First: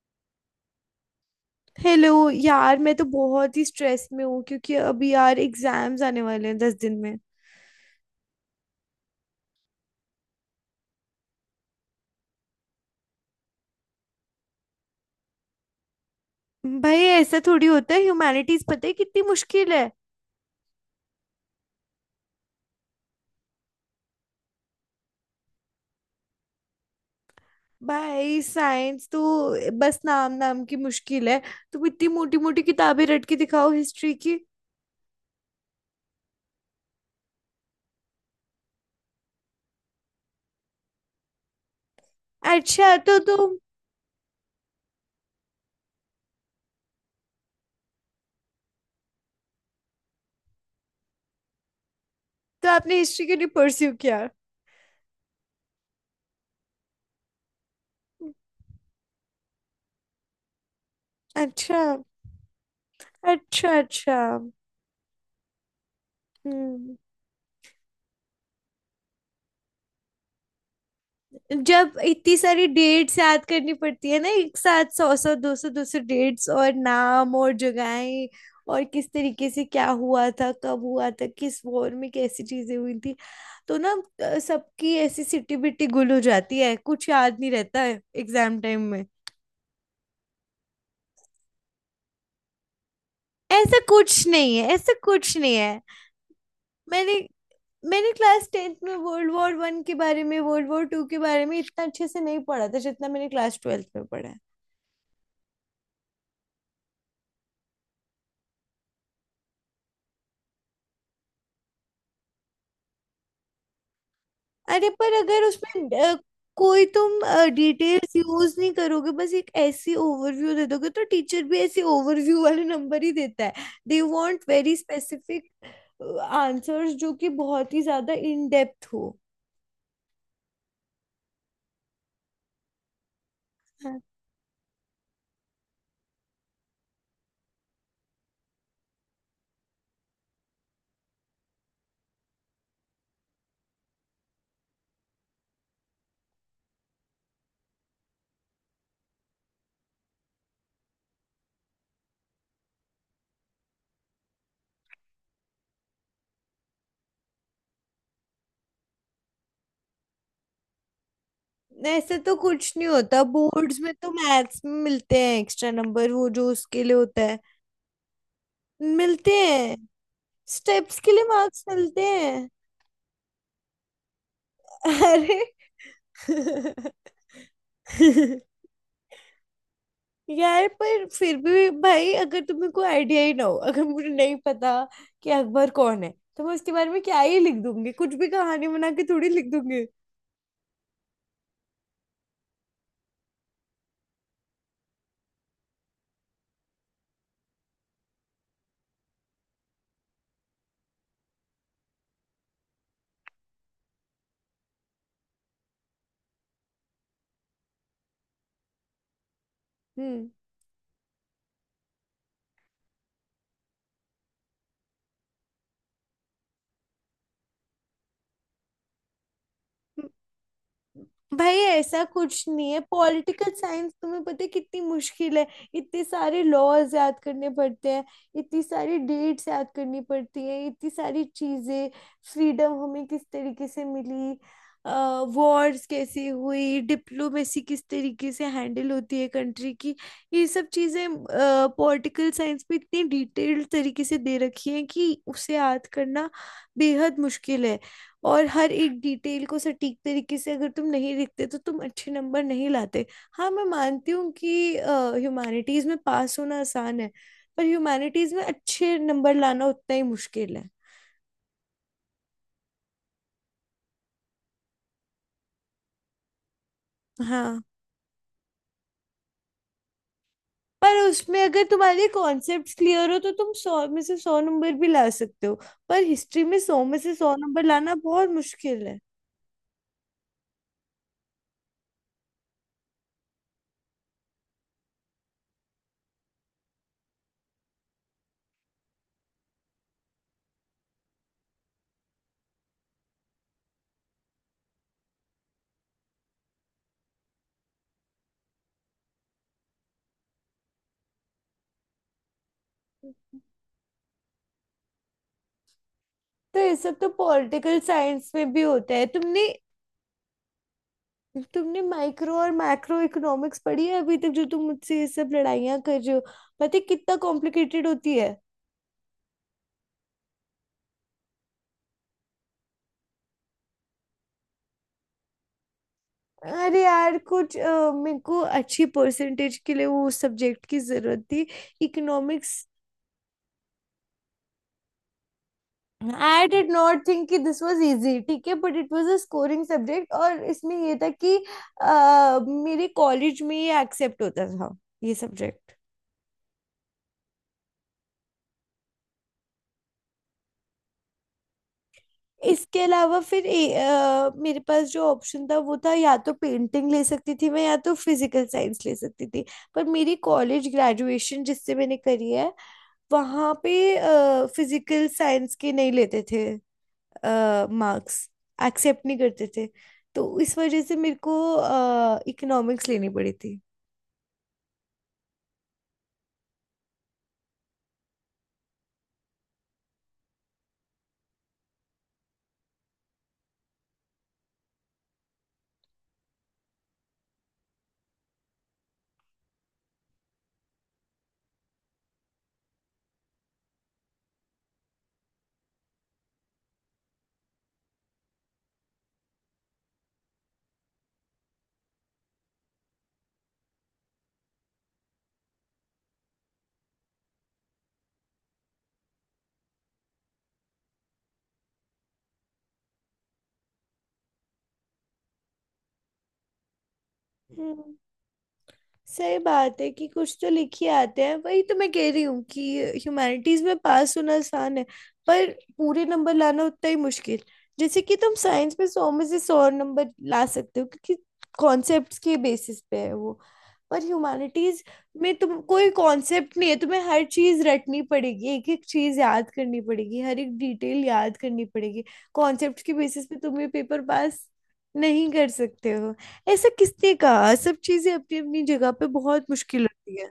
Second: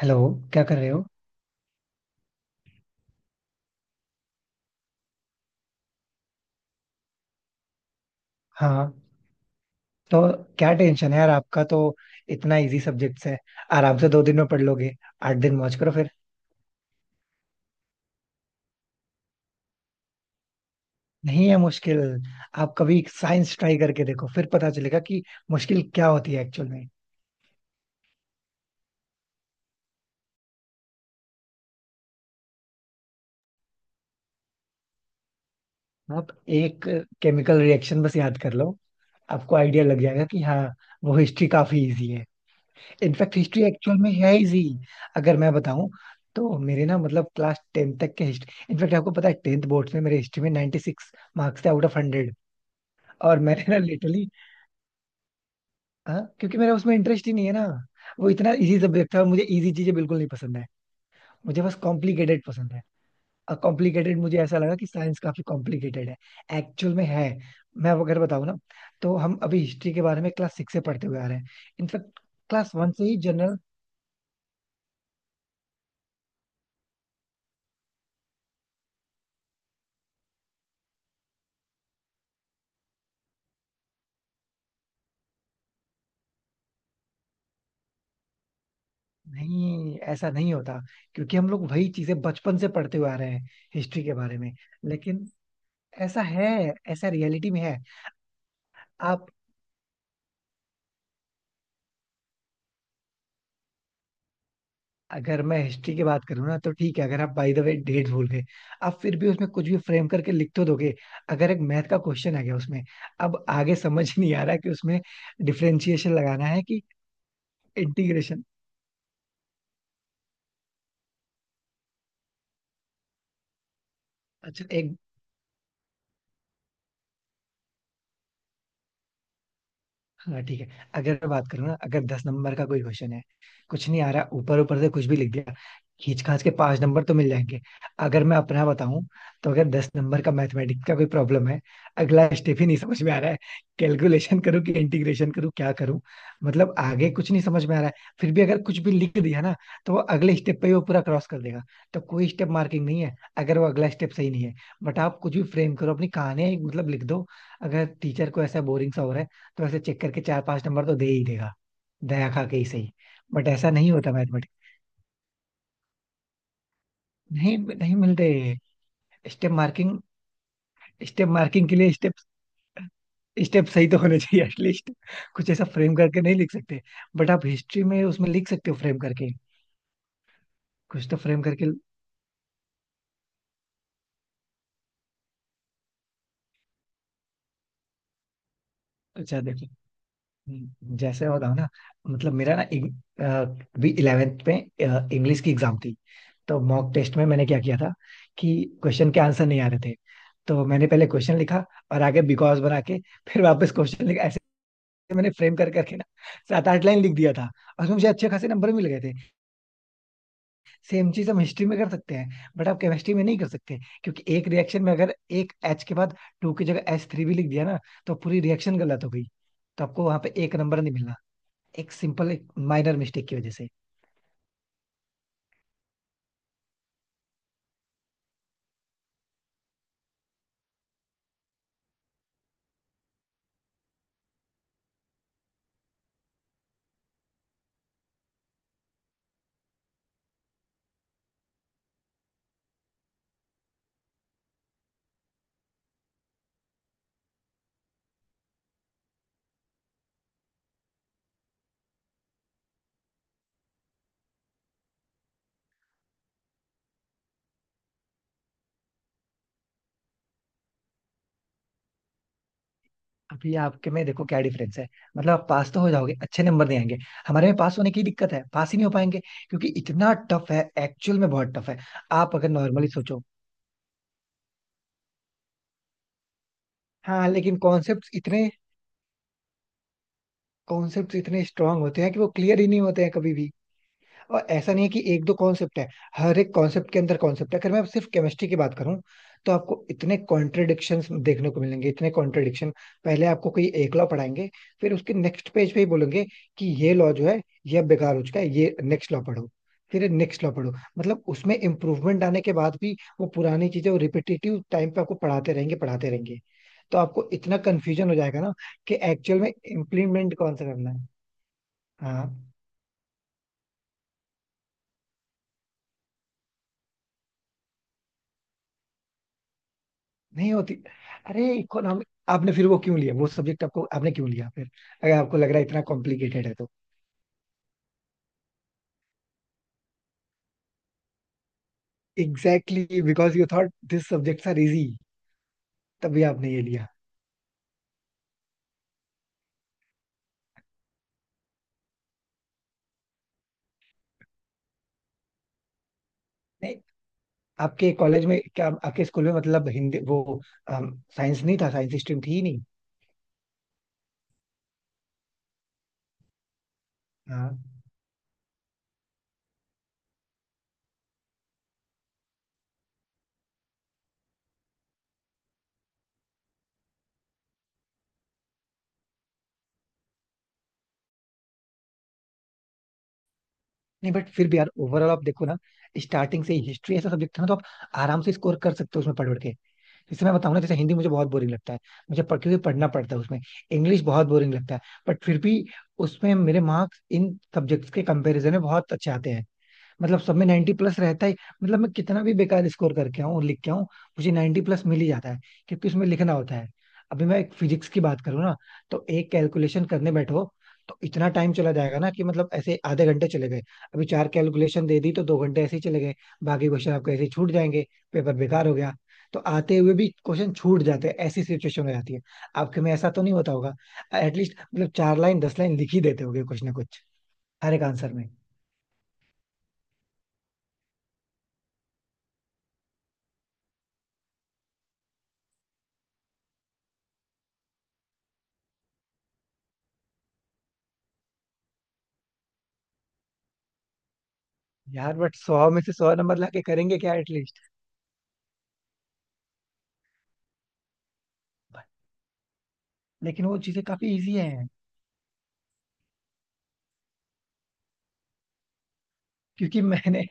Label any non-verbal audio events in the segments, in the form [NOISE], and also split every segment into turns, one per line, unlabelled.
Hello. क्या कर रहे हो?
हेलो यार, मैं तो बहुत ही स्ट्रेस में हूँ क्योंकि अभी यार एग्जाम्स आने वाले हैं 10 दिन में।
हाँ, तो क्या टेंशन है यार आपका, तो इतना इजी सब्जेक्ट्स है। आराम से 2 दिन में पढ़ लोगे, 8 दिन मौज करो फिर।
भाई ऐसा थोड़ी होता है, ह्यूमैनिटीज पता है कितनी मुश्किल है।
नहीं है मुश्किल। आप कभी साइंस ट्राई करके देखो, फिर पता चलेगा कि मुश्किल क्या होती है एक्चुअल में।
भाई साइंस तो बस नाम नाम की मुश्किल है। तुम इतनी मोटी मोटी किताबें रट के दिखाओ हिस्ट्री की।
आप एक केमिकल रिएक्शन बस याद कर लो, आपको आइडिया लग जाएगा कि हाँ, वो हिस्ट्री काफी इजी है।
अच्छा तो
इनफैक्ट
तुम,
हिस्ट्री एक्चुअल में है इजी, अगर मैं बताऊं। तो मेरे ना, मतलब क्लास टेंथ तक के हिस्ट्री, इनफैक्ट आपको पता है टेंथ बोर्ड में मेरे हिस्ट्री में 96 मार्क्स थे आउट ऑफ 100।
तो आपने हिस्ट्री क्यों
और
नहीं
मैंने ना
परस्यू किया?
लिटरली, हाँ, क्योंकि मेरा उसमें इंटरेस्ट ही नहीं है ना। वो इतना इजी सब्जेक्ट था, मुझे इजी चीजें बिल्कुल नहीं पसंद है। मुझे बस
अच्छा,
कॉम्प्लिकेटेड पसंद है। और
अच्छा, अच्छा।
कॉम्प्लिकेटेड मुझे ऐसा लगा कि साइंस काफी कॉम्प्लिकेटेड है, एक्चुअल
हम्म।
में है। मैं अब अगर बताऊँ ना, तो हम अभी हिस्ट्री के बारे में क्लास सिक्स से पढ़ते हुए आ रहे हैं।
जब
इनफैक्ट
इतनी सारी
क्लास वन से ही
डेट्स याद
जनरल।
करनी पड़ती है ना, एक साथ सौ सौ दो सौ दो सौ डेट्स और नाम और जगहें, और किस तरीके से क्या हुआ था, कब हुआ था, किस वॉर में कैसी चीजें हुई थी, तो ना सबकी ऐसी सिटी बिटी गुल हो जाती है, कुछ याद नहीं रहता है एग्जाम टाइम में।
नहीं, ऐसा नहीं होता, क्योंकि हम लोग वही चीजें बचपन से पढ़ते हुए आ रहे हैं
ऐसा
हिस्ट्री के
कुछ
बारे में।
नहीं है, ऐसा
लेकिन
कुछ नहीं है।
ऐसा है, ऐसा
मैंने
रियलिटी में है।
मैंने क्लास 10th में
आप,
वर्ल्ड वॉर 1 के बारे में, वर्ल्ड वॉर 2 के बारे में इतना अच्छे से नहीं पढ़ा था जितना मैंने क्लास 12th में पढ़ा है।
अगर मैं हिस्ट्री की बात करूँ ना, तो ठीक है, अगर आप बाय द वे डेट भूल गए, आप फिर भी उसमें कुछ भी फ्रेम करके लिख तो दोगे। अगर एक मैथ का क्वेश्चन आ गया उसमें, अब आगे समझ [LAUGHS] ही नहीं आ रहा कि
अरे
उसमें
पर अगर उसमें
डिफरेंशिएशन लगाना है कि
कोई तुम डिटेल्स
इंटीग्रेशन।
यूज नहीं करोगे, बस एक ऐसी ओवरव्यू दे दोगे, तो टीचर भी ऐसे ओवरव्यू वाले नंबर ही देता है। दे वांट
अच्छा,
वेरी
एक,
स्पेसिफिक आंसर्स जो कि बहुत ही ज्यादा इन डेप्थ हो।
हाँ ठीक है। अगर मैं बात करूँ ना, अगर 10 नंबर का कोई क्वेश्चन है, कुछ
हाँ।
नहीं आ रहा, ऊपर ऊपर से कुछ भी लिख दिया, खींच खाच के पांच नंबर तो मिल जाएंगे। अगर मैं अपना बताऊं, तो अगर 10 नंबर का मैथमेटिक्स का कोई प्रॉब्लम है, अगला स्टेप ही नहीं समझ में आ रहा है, कैलकुलेशन करूँ कि इंटीग्रेशन करूँ, क्या करूँ, मतलब आगे कुछ नहीं समझ में आ रहा है। फिर भी अगर कुछ भी लिख दिया ना, तो वो अगले स्टेप पे ही वो पूरा क्रॉस कर देगा। तो कोई स्टेप मार्किंग नहीं है अगर वो अगला स्टेप सही नहीं है। बट आप कुछ भी फ्रेम करो, अपनी कहानी मतलब लिख दो, अगर टीचर को ऐसा बोरिंग सा हो रहा है, तो ऐसे चेक करके चार पांच नंबर तो दे ही देगा,
ऐसे
दया
तो
खा के ही
कुछ नहीं
सही।
होता,
बट ऐसा
बोर्ड्स
नहीं
में तो
होता मैथमेटिक्स,
मैथ्स में मिलते हैं एक्स्ट्रा नंबर, वो जो उसके लिए होता है।
नहीं नहीं मिलते।
मिलते
स्टेप
हैं,
मार्किंग,
स्टेप्स के लिए
स्टेप
मार्क्स
मार्किंग के लिए
मिलते
स्टेप,
हैं।
स्टेप सही तो होने चाहिए एटलीस्ट।
[LAUGHS]
कुछ
अरे।
ऐसा फ्रेम करके नहीं लिख सकते। बट आप हिस्ट्री में उसमें लिख
[LAUGHS]
सकते हो फ्रेम करके,
यार पर
कुछ तो
फिर
फ्रेम करके।
भी भाई, अगर तुम्हें कोई आइडिया ही ना हो, अगर मुझे नहीं पता कि अकबर कौन है, तो मैं उसके बारे में क्या ही लिख दूंगी, कुछ भी कहानी बना के थोड़ी
अच्छा
लिख
देखो,
दूंगी।
जैसे मैं बताऊँ ना, मतलब मेरा ना, अ, भी इलेवेंथ में इंग्लिश की एग्जाम थी, तो मॉक टेस्ट में मैंने क्या किया था कि क्वेश्चन के आंसर नहीं आ रहे थे। तो मैंने पहले क्वेश्चन लिखा और आगे बिकॉज बना के, फिर वापस क्वेश्चन लिखा, ऐसे मैंने फ्रेम कर करके ना सात आठ लाइन लिख दिया था, और उसमें मुझे अच्छे खासे नंबर मिल गए थे।
हम्म।
सेम चीज हम हिस्ट्री में कर सकते हैं, बट आप केमिस्ट्री में नहीं कर सकते, क्योंकि एक रिएक्शन में अगर एक एच के बाद टू की जगह एच थ्री भी लिख दिया ना, तो पूरी रिएक्शन गलत हो गई, तो आपको वहां पे एक नंबर नहीं मिलना,
भाई
एक
ऐसा
सिंपल
कुछ
एक
नहीं है,
माइनर मिस्टेक की वजह
पॉलिटिकल
से।
साइंस तुम्हें पता है कितनी मुश्किल है। इतने सारे लॉज याद करने पड़ते हैं, इतनी सारी डेट्स याद करनी पड़ती है, इतनी सारी चीजें, फ्रीडम हमें किस तरीके से मिली, वॉर्स कैसे हुई, डिप्लोमेसी किस तरीके से हैंडल होती है कंट्री की, ये सब चीजें पॉलिटिकल साइंस में इतनी डिटेल्ड तरीके से दे रखी हैं कि उसे याद करना बेहद मुश्किल है। और हर एक डिटेल को सटीक तरीके से अगर तुम नहीं लिखते तो तुम अच्छे नंबर नहीं लाते। हाँ, मैं मानती हूँ कि ह्यूमैनिटीज में पास होना आसान है, पर ह्यूमैनिटीज में अच्छे नंबर लाना उतना ही मुश्किल है।
अभी आपके में देखो क्या डिफरेंस है, मतलब आप पास तो हो जाओगे, अच्छे नंबर नहीं आएंगे। हमारे में
हाँ।
पास होने की दिक्कत है, पास ही नहीं हो पाएंगे, क्योंकि इतना टफ है,
पर
एक्चुअल में
उसमें
बहुत
अगर
टफ है।
तुम्हारे
आप अगर
कॉन्सेप्ट्स
नॉर्मली
क्लियर हो
सोचो।
तो तुम सौ में से सौ नंबर भी ला सकते हो। पर हिस्ट्री में सौ में से
हाँ
सौ
लेकिन
नंबर लाना बहुत मुश्किल है।
कॉन्सेप्ट इतने स्ट्रांग होते हैं कि वो क्लियर ही नहीं होते हैं कभी भी। और ऐसा नहीं है कि एक दो कॉन्सेप्ट है, हर एक कॉन्सेप्ट के अंदर कॉन्सेप्ट है। अगर मैं सिर्फ केमिस्ट्री की बात करूं, तो आपको इतने कॉन्ट्रडिक्शन देखने को मिलेंगे, इतने कॉन्ट्रडिक्शन। पहले आपको कोई एक लॉ पढ़ाएंगे, फिर उसके नेक्स्ट पेज पे ही बोलेंगे कि ये लॉ जो है, ये अब बेकार हो चुका है, ये नेक्स्ट लॉ पढ़ो, फिर नेक्स्ट लॉ पढ़ो। मतलब उसमें इम्प्रूवमेंट आने के बाद भी वो पुरानी चीजें, वो रिपीटेटिव टाइम पे आपको पढ़ाते रहेंगे, पढ़ाते रहेंगे,
तो ये सब
तो
तो
आपको इतना
पॉलिटिकल
कंफ्यूजन हो
साइंस
जाएगा
में
ना
भी होता
कि
है।
एक्चुअल
तुमने
में इम्प्लीमेंट कौन सा करना है।
तुमने माइक्रो और
हाँ,
मैक्रो इकोनॉमिक्स पढ़ी है अभी तक जो तुम मुझसे ये सब लड़ाइयाँ कर रहे हो, पता है कितना कॉम्प्लिकेटेड होती है।
नहीं होती। अरे इकोनॉमिक आपने फिर वो क्यों लिया, वो सब्जेक्ट आपको, आपने क्यों लिया फिर, अगर आपको लग रहा है इतना कॉम्प्लिकेटेड है तो।
अरे यार, कुछ मेरे को अच्छी परसेंटेज के लिए वो सब्जेक्ट की जरूरत थी, economics.
Exactly, because you thought this subjects are easy, तभी
आई
आपने ये
डिड
लिया।
नॉट थिंक कि दिस वाज इजी, ठीक है, but it was a scoring subject, और इसमें ये था कि मेरे कॉलेज में ये एक्सेप्ट होता था, ये सब्जेक्ट।
नहीं, आपके कॉलेज में क्या, आपके स्कूल में मतलब, हिंदी वो, साइंस नहीं था, साइंस स्ट्रीम थी ही नहीं।
इसके अलावा फिर मेरे पास जो ऑप्शन था वो था, या तो पेंटिंग ले सकती
हाँ।
थी मैं, या तो फिजिकल साइंस ले सकती थी। पर मेरी कॉलेज ग्रेजुएशन जिससे मैंने करी है, वहाँ पे फिजिकल साइंस के नहीं लेते थे मार्क्स, एक्सेप्ट नहीं करते थे। तो इस वजह से मेरे को इकोनॉमिक्स लेनी पड़ी थी।
नहीं बट फिर भी यार, ओवरऑल आप देखो ना, स्टार्टिंग से ही हिस्ट्री ऐसा सब्जेक्ट था ना, तो आप आराम से स्कोर कर सकते हो उसमें पढ़ पढ़ के। जैसे मैं बताऊँ ना, जैसे हिंदी मुझे बहुत बोरिंग लगता है, मुझे पढ़, क्योंकि पढ़ना पड़ता है उसमें। इंग्लिश बहुत बोरिंग लगता है, बट फिर भी उसमें मेरे मार्क्स इन सब्जेक्ट्स के कंपैरिजन में बहुत अच्छे आते हैं। मतलब सब में 90 प्लस रहता ही, मतलब मैं कितना भी बेकार स्कोर करके आऊँ, लिख के आऊँ, मुझे 90 प्लस मिल ही जाता है, क्योंकि उसमें लिखना होता है। अभी मैं एक फिजिक्स की बात करूँ ना, तो एक कैलकुलेशन करने बैठो, तो इतना टाइम चला जाएगा ना, कि मतलब ऐसे आधे घंटे चले गए, अभी चार कैलकुलेशन दे दी, तो 2 घंटे ऐसे ही चले गए, बाकी क्वेश्चन आपके ऐसे ही छूट जाएंगे, पेपर बेकार हो गया। तो आते हुए भी क्वेश्चन छूट जाते हैं, ऐसी सिचुएशन हो जाती है। आपके में ऐसा तो नहीं होता होगा, एटलीस्ट मतलब चार लाइन, 10 लाइन लिख ही देते होगे कुछ ना कुछ हर एक आंसर में।
सही बात है कि कुछ तो लिख ही आते हैं, वही तो मैं कह रही हूँ कि ह्यूमैनिटीज में पास होना आसान है, पर पूरे नंबर लाना उतना ही मुश्किल। जैसे कि तुम साइंस में सौ में से सौ नंबर ला सकते हो क्योंकि कॉन्सेप्ट्स के बेसिस पे है वो। पर ह्यूमैनिटीज
यार,
में
बट
तुम
सौ में
कोई
से सौ नंबर
कॉन्सेप्ट
लाके
नहीं है,
करेंगे
तुम्हें
क्या
हर
एटलीस्ट।
चीज रटनी पड़ेगी, एक एक चीज याद करनी पड़ेगी, हर एक डिटेल याद करनी पड़ेगी। कॉन्सेप्ट के बेसिस पे
लेकिन वो
तुम ये
चीजें
पेपर
काफी इजी
पास
हैं,
नहीं कर सकते हो। ऐसा किसने कहा, सब चीजें अपनी अपनी जगह पे बहुत
क्योंकि
मुश्किल
[LAUGHS]
होती
मैंने
है।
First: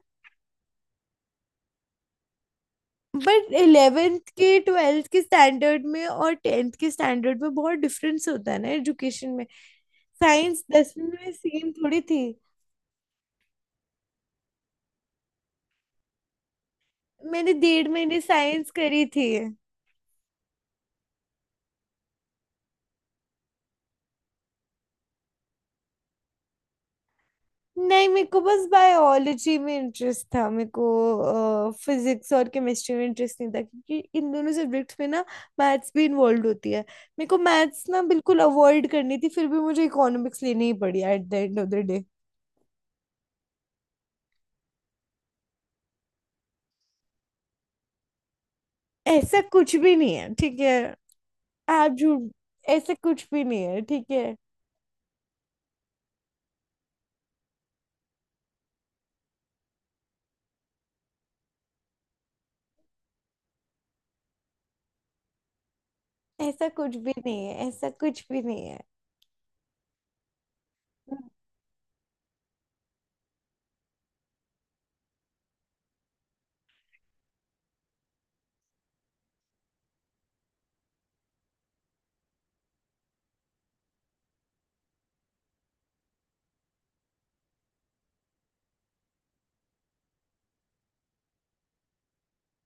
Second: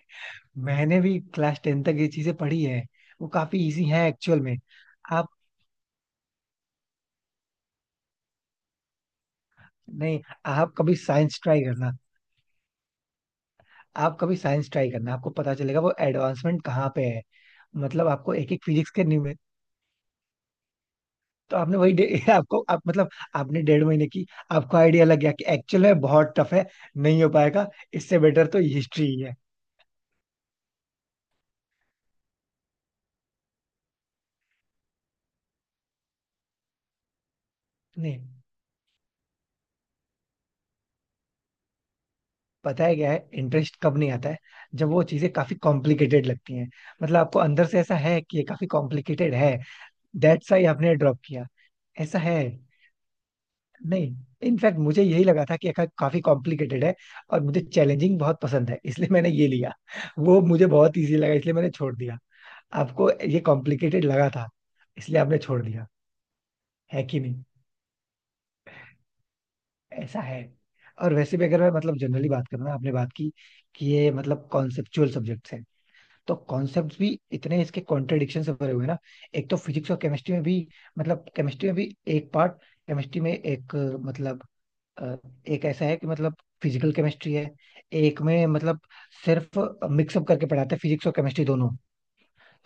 मैंने भी क्लास 10 तक ये चीजें पढ़ी हैं। वो
बट
काफी इजी हैं
11th
एक्चुअल में।
के 12th के
आप,
स्टैंडर्ड में और 10th के स्टैंडर्ड में बहुत डिफरेंस होता है ना एजुकेशन में।
नहीं,
साइंस
आप कभी
10वीं में
साइंस ट्राई
सेम
करना,
थोड़ी थी।
आप कभी साइंस ट्राई करना, आपको पता चलेगा वो एडवांसमेंट कहाँ पे है।
मैंने डेढ़
मतलब
महीने
आपको एक एक
साइंस
फिजिक्स के
करी
न्यू
थी।
में, तो आपने वही [LAUGHS] आपको आप मतलब, आपने डेढ़ महीने की, आपको आइडिया लग गया कि एक्चुअल में बहुत टफ है, नहीं हो पाएगा।
नहीं,
इससे
मेरे को
बेटर तो
बस
हिस्ट्री ही है।
बायोलॉजी में इंटरेस्ट था, मेरे को फिजिक्स और केमिस्ट्री में इंटरेस्ट नहीं था क्योंकि इन दोनों सब्जेक्ट्स में ना मैथ्स भी इन्वॉल्व होती है। मेरे को मैथ्स ना
नहीं,
बिल्कुल अवॉइड करनी थी, फिर भी मुझे इकोनॉमिक्स लेनी ही पड़ी at the end of the day.
पता है क्या है? इंटरेस्ट कब नहीं आता है? जब वो चीजें काफी कॉम्प्लिकेटेड लगती हैं, मतलब आपको अंदर से ऐसा है कि ये काफी कॉम्प्लिकेटेड
ऐसा
है,
कुछ भी नहीं है,
दैट्स
ठीक
व्हाई
है।
आपने ड्रॉप किया।
आप
ऐसा
झूठ।
है,
ऐसा कुछ भी नहीं है, ठीक
नहीं,
है।
इनफैक्ट मुझे यही लगा था कि ये काफी कॉम्प्लिकेटेड है, और मुझे चैलेंजिंग बहुत पसंद है, इसलिए मैंने ये लिया। वो मुझे बहुत इजी लगा, इसलिए मैंने छोड़ दिया। आपको ये कॉम्प्लिकेटेड लगा था, इसलिए आपने छोड़ दिया।
ऐसा कुछ
है
भी
कि नहीं,
नहीं है, ऐसा कुछ भी नहीं है।
ऐसा है। और वैसे भी, अगर मैं मतलब जनरली बात करूँ ना, आपने बात की कि ये मतलब कॉन्सेप्चुअल सब्जेक्ट्स है, तो कॉन्सेप्ट्स भी इतने इसके कॉन्ट्रडिक्शन से भरे हुए हैं ना। एक तो फिजिक्स और केमिस्ट्री में भी, मतलब केमिस्ट्री में भी एक पार्ट, केमिस्ट्री में एक, मतलब अ, एक ऐसा है कि, मतलब फिजिकल केमिस्ट्री है, एक में मतलब सिर्फ मिक्सअप करके पढ़ाते हैं फिजिक्स और केमिस्ट्री दोनों।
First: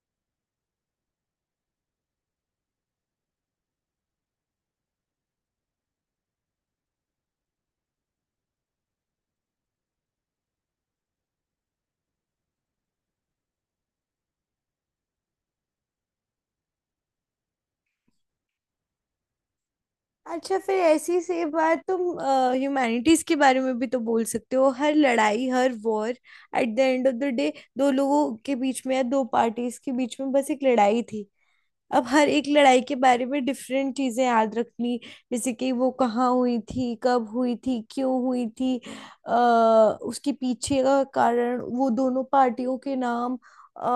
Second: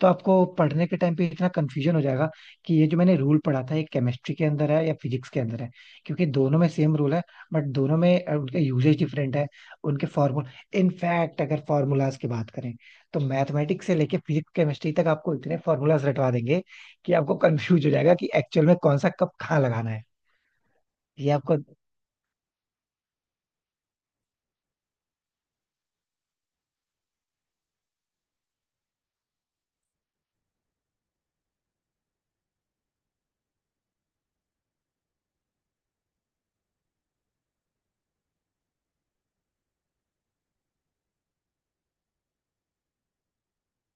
तो आपको पढ़ने के टाइम पे इतना कंफ्यूजन हो जाएगा कि ये जो मैंने रूल पढ़ा था, ये केमिस्ट्री के अंदर है या फिजिक्स के अंदर है, क्योंकि दोनों में सेम रूल है, बट दोनों में उनका यूजेज डिफरेंट है, उनके फॉर्मूल। इनफैक्ट अगर फॉर्मूलाज की बात करें, तो मैथमेटिक्स से लेके फिजिक्स केमिस्ट्री तक आपको इतने फॉर्मूलाज रटवा देंगे कि आपको कंफ्यूज हो जाएगा कि एक्चुअल में कौन सा कब कहाँ लगाना है।
अच्छा, फिर ऐसी
ये
से
आपको,
बात तुम ह्यूमैनिटीज के बारे में भी तो बोल सकते हो। हर लड़ाई, हर war at the end of the day दो लोगों के बीच में या दो पार्टीज के बीच में बस एक लड़ाई थी। अब हर एक लड़ाई के बारे में डिफरेंट चीजें याद रखनी, जैसे कि वो कहाँ हुई थी, कब हुई थी, क्यों हुई थी, अ, उसके पीछे का कारण, वो दोनों पार्टियों के नाम, अ,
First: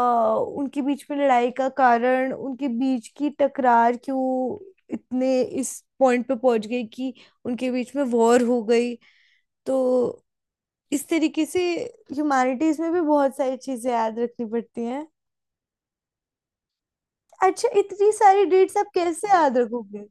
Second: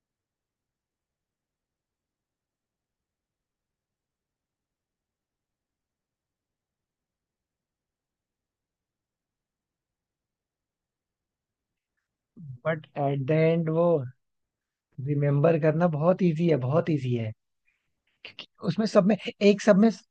उनके बीच में लड़ाई का कारण, उनके बीच की टकरार क्यों इतने इस पॉइंट पे पहुंच गई कि उनके बीच में वॉर हो गई। तो इस तरीके से ह्यूमैनिटीज
बट
में भी
एट द
बहुत सारी
एंड वो
चीजें याद रखनी पड़ती हैं।
रिमेम्बर करना बहुत इजी है, बहुत इजी है,
अच्छा, इतनी सारी
क्योंकि
डेट्स
उसमें
आप
सब में,
कैसे याद
एक सब में
रखोगे?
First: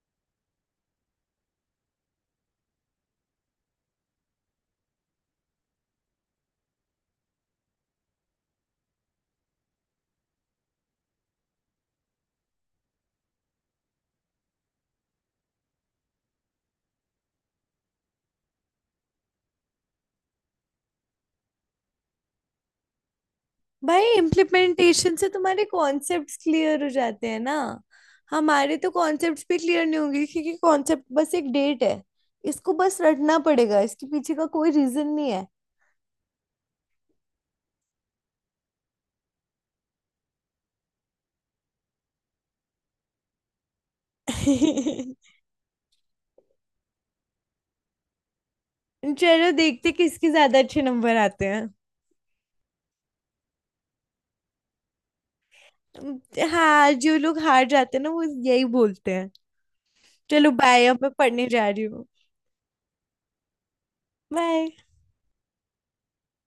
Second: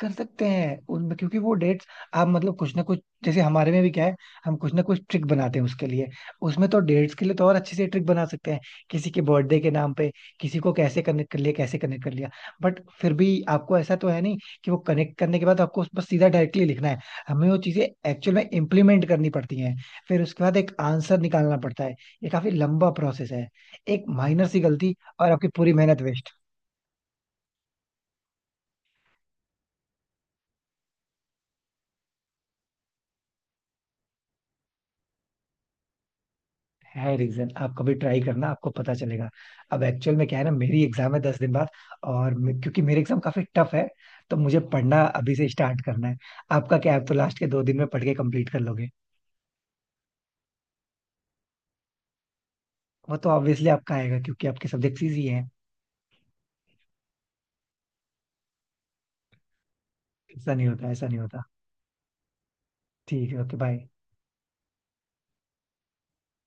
कर सकते हैं उनमें, क्योंकि वो डेट्स, आप मतलब कुछ ना कुछ, जैसे हमारे में भी क्या है, हम कुछ ना कुछ ट्रिक बनाते हैं उसके लिए, उसमें तो डेट्स के लिए तो और अच्छे से ट्रिक बना सकते हैं, किसी के बर्थडे के नाम पे, किसी को, कैसे कनेक्ट कर लिया, कैसे कनेक्ट कर लिया। बट फिर भी आपको ऐसा तो है नहीं कि वो कनेक्ट करने के बाद आपको बस सीधा डायरेक्टली लिखना है। हमें वो चीजें एक्चुअल में इम्प्लीमेंट करनी पड़ती हैं, फिर उसके बाद एक आंसर निकालना पड़ता है, ये काफी लंबा प्रोसेस है। एक
भाई
माइनर सी गलती,
इम्प्लीमेंटेशन से
और आपकी
तुम्हारे
पूरी मेहनत वेस्ट।
कॉन्सेप्ट्स क्लियर हो जाते हैं ना। हमारे तो कॉन्सेप्ट्स भी क्लियर नहीं होंगे क्योंकि कॉन्सेप्ट बस एक डेट है, इसको बस रटना पड़ेगा, इसके पीछे का कोई रीजन नहीं है।
है रीजन, आप कभी ट्राई करना, आपको पता चलेगा। अब एक्चुअल में क्या है ना, मेरी एग्जाम है 10 दिन बाद, और क्योंकि मेरे एग्जाम काफी टफ है, तो मुझे पढ़ना
[LAUGHS]
अभी से स्टार्ट करना है। आपका क्या है, आप तो लास्ट के 2 दिन में पढ़ के कंप्लीट कर लोगे।
चलो, देखते किसके ज्यादा अच्छे नंबर आते हैं।
वो तो ऑब्वियसली आपका आएगा, क्योंकि आपके सब्जेक्ट्स इजी हैं।
हाँ, जो लोग हार जाते हैं ना वो यही बोलते हैं। चलो
ऐसा नहीं
बाय,
होता,
अब
ऐसा
मैं
नहीं होता।
पढ़ने जा रही हूँ।
ठीक है, ओके, बाय।
बाय।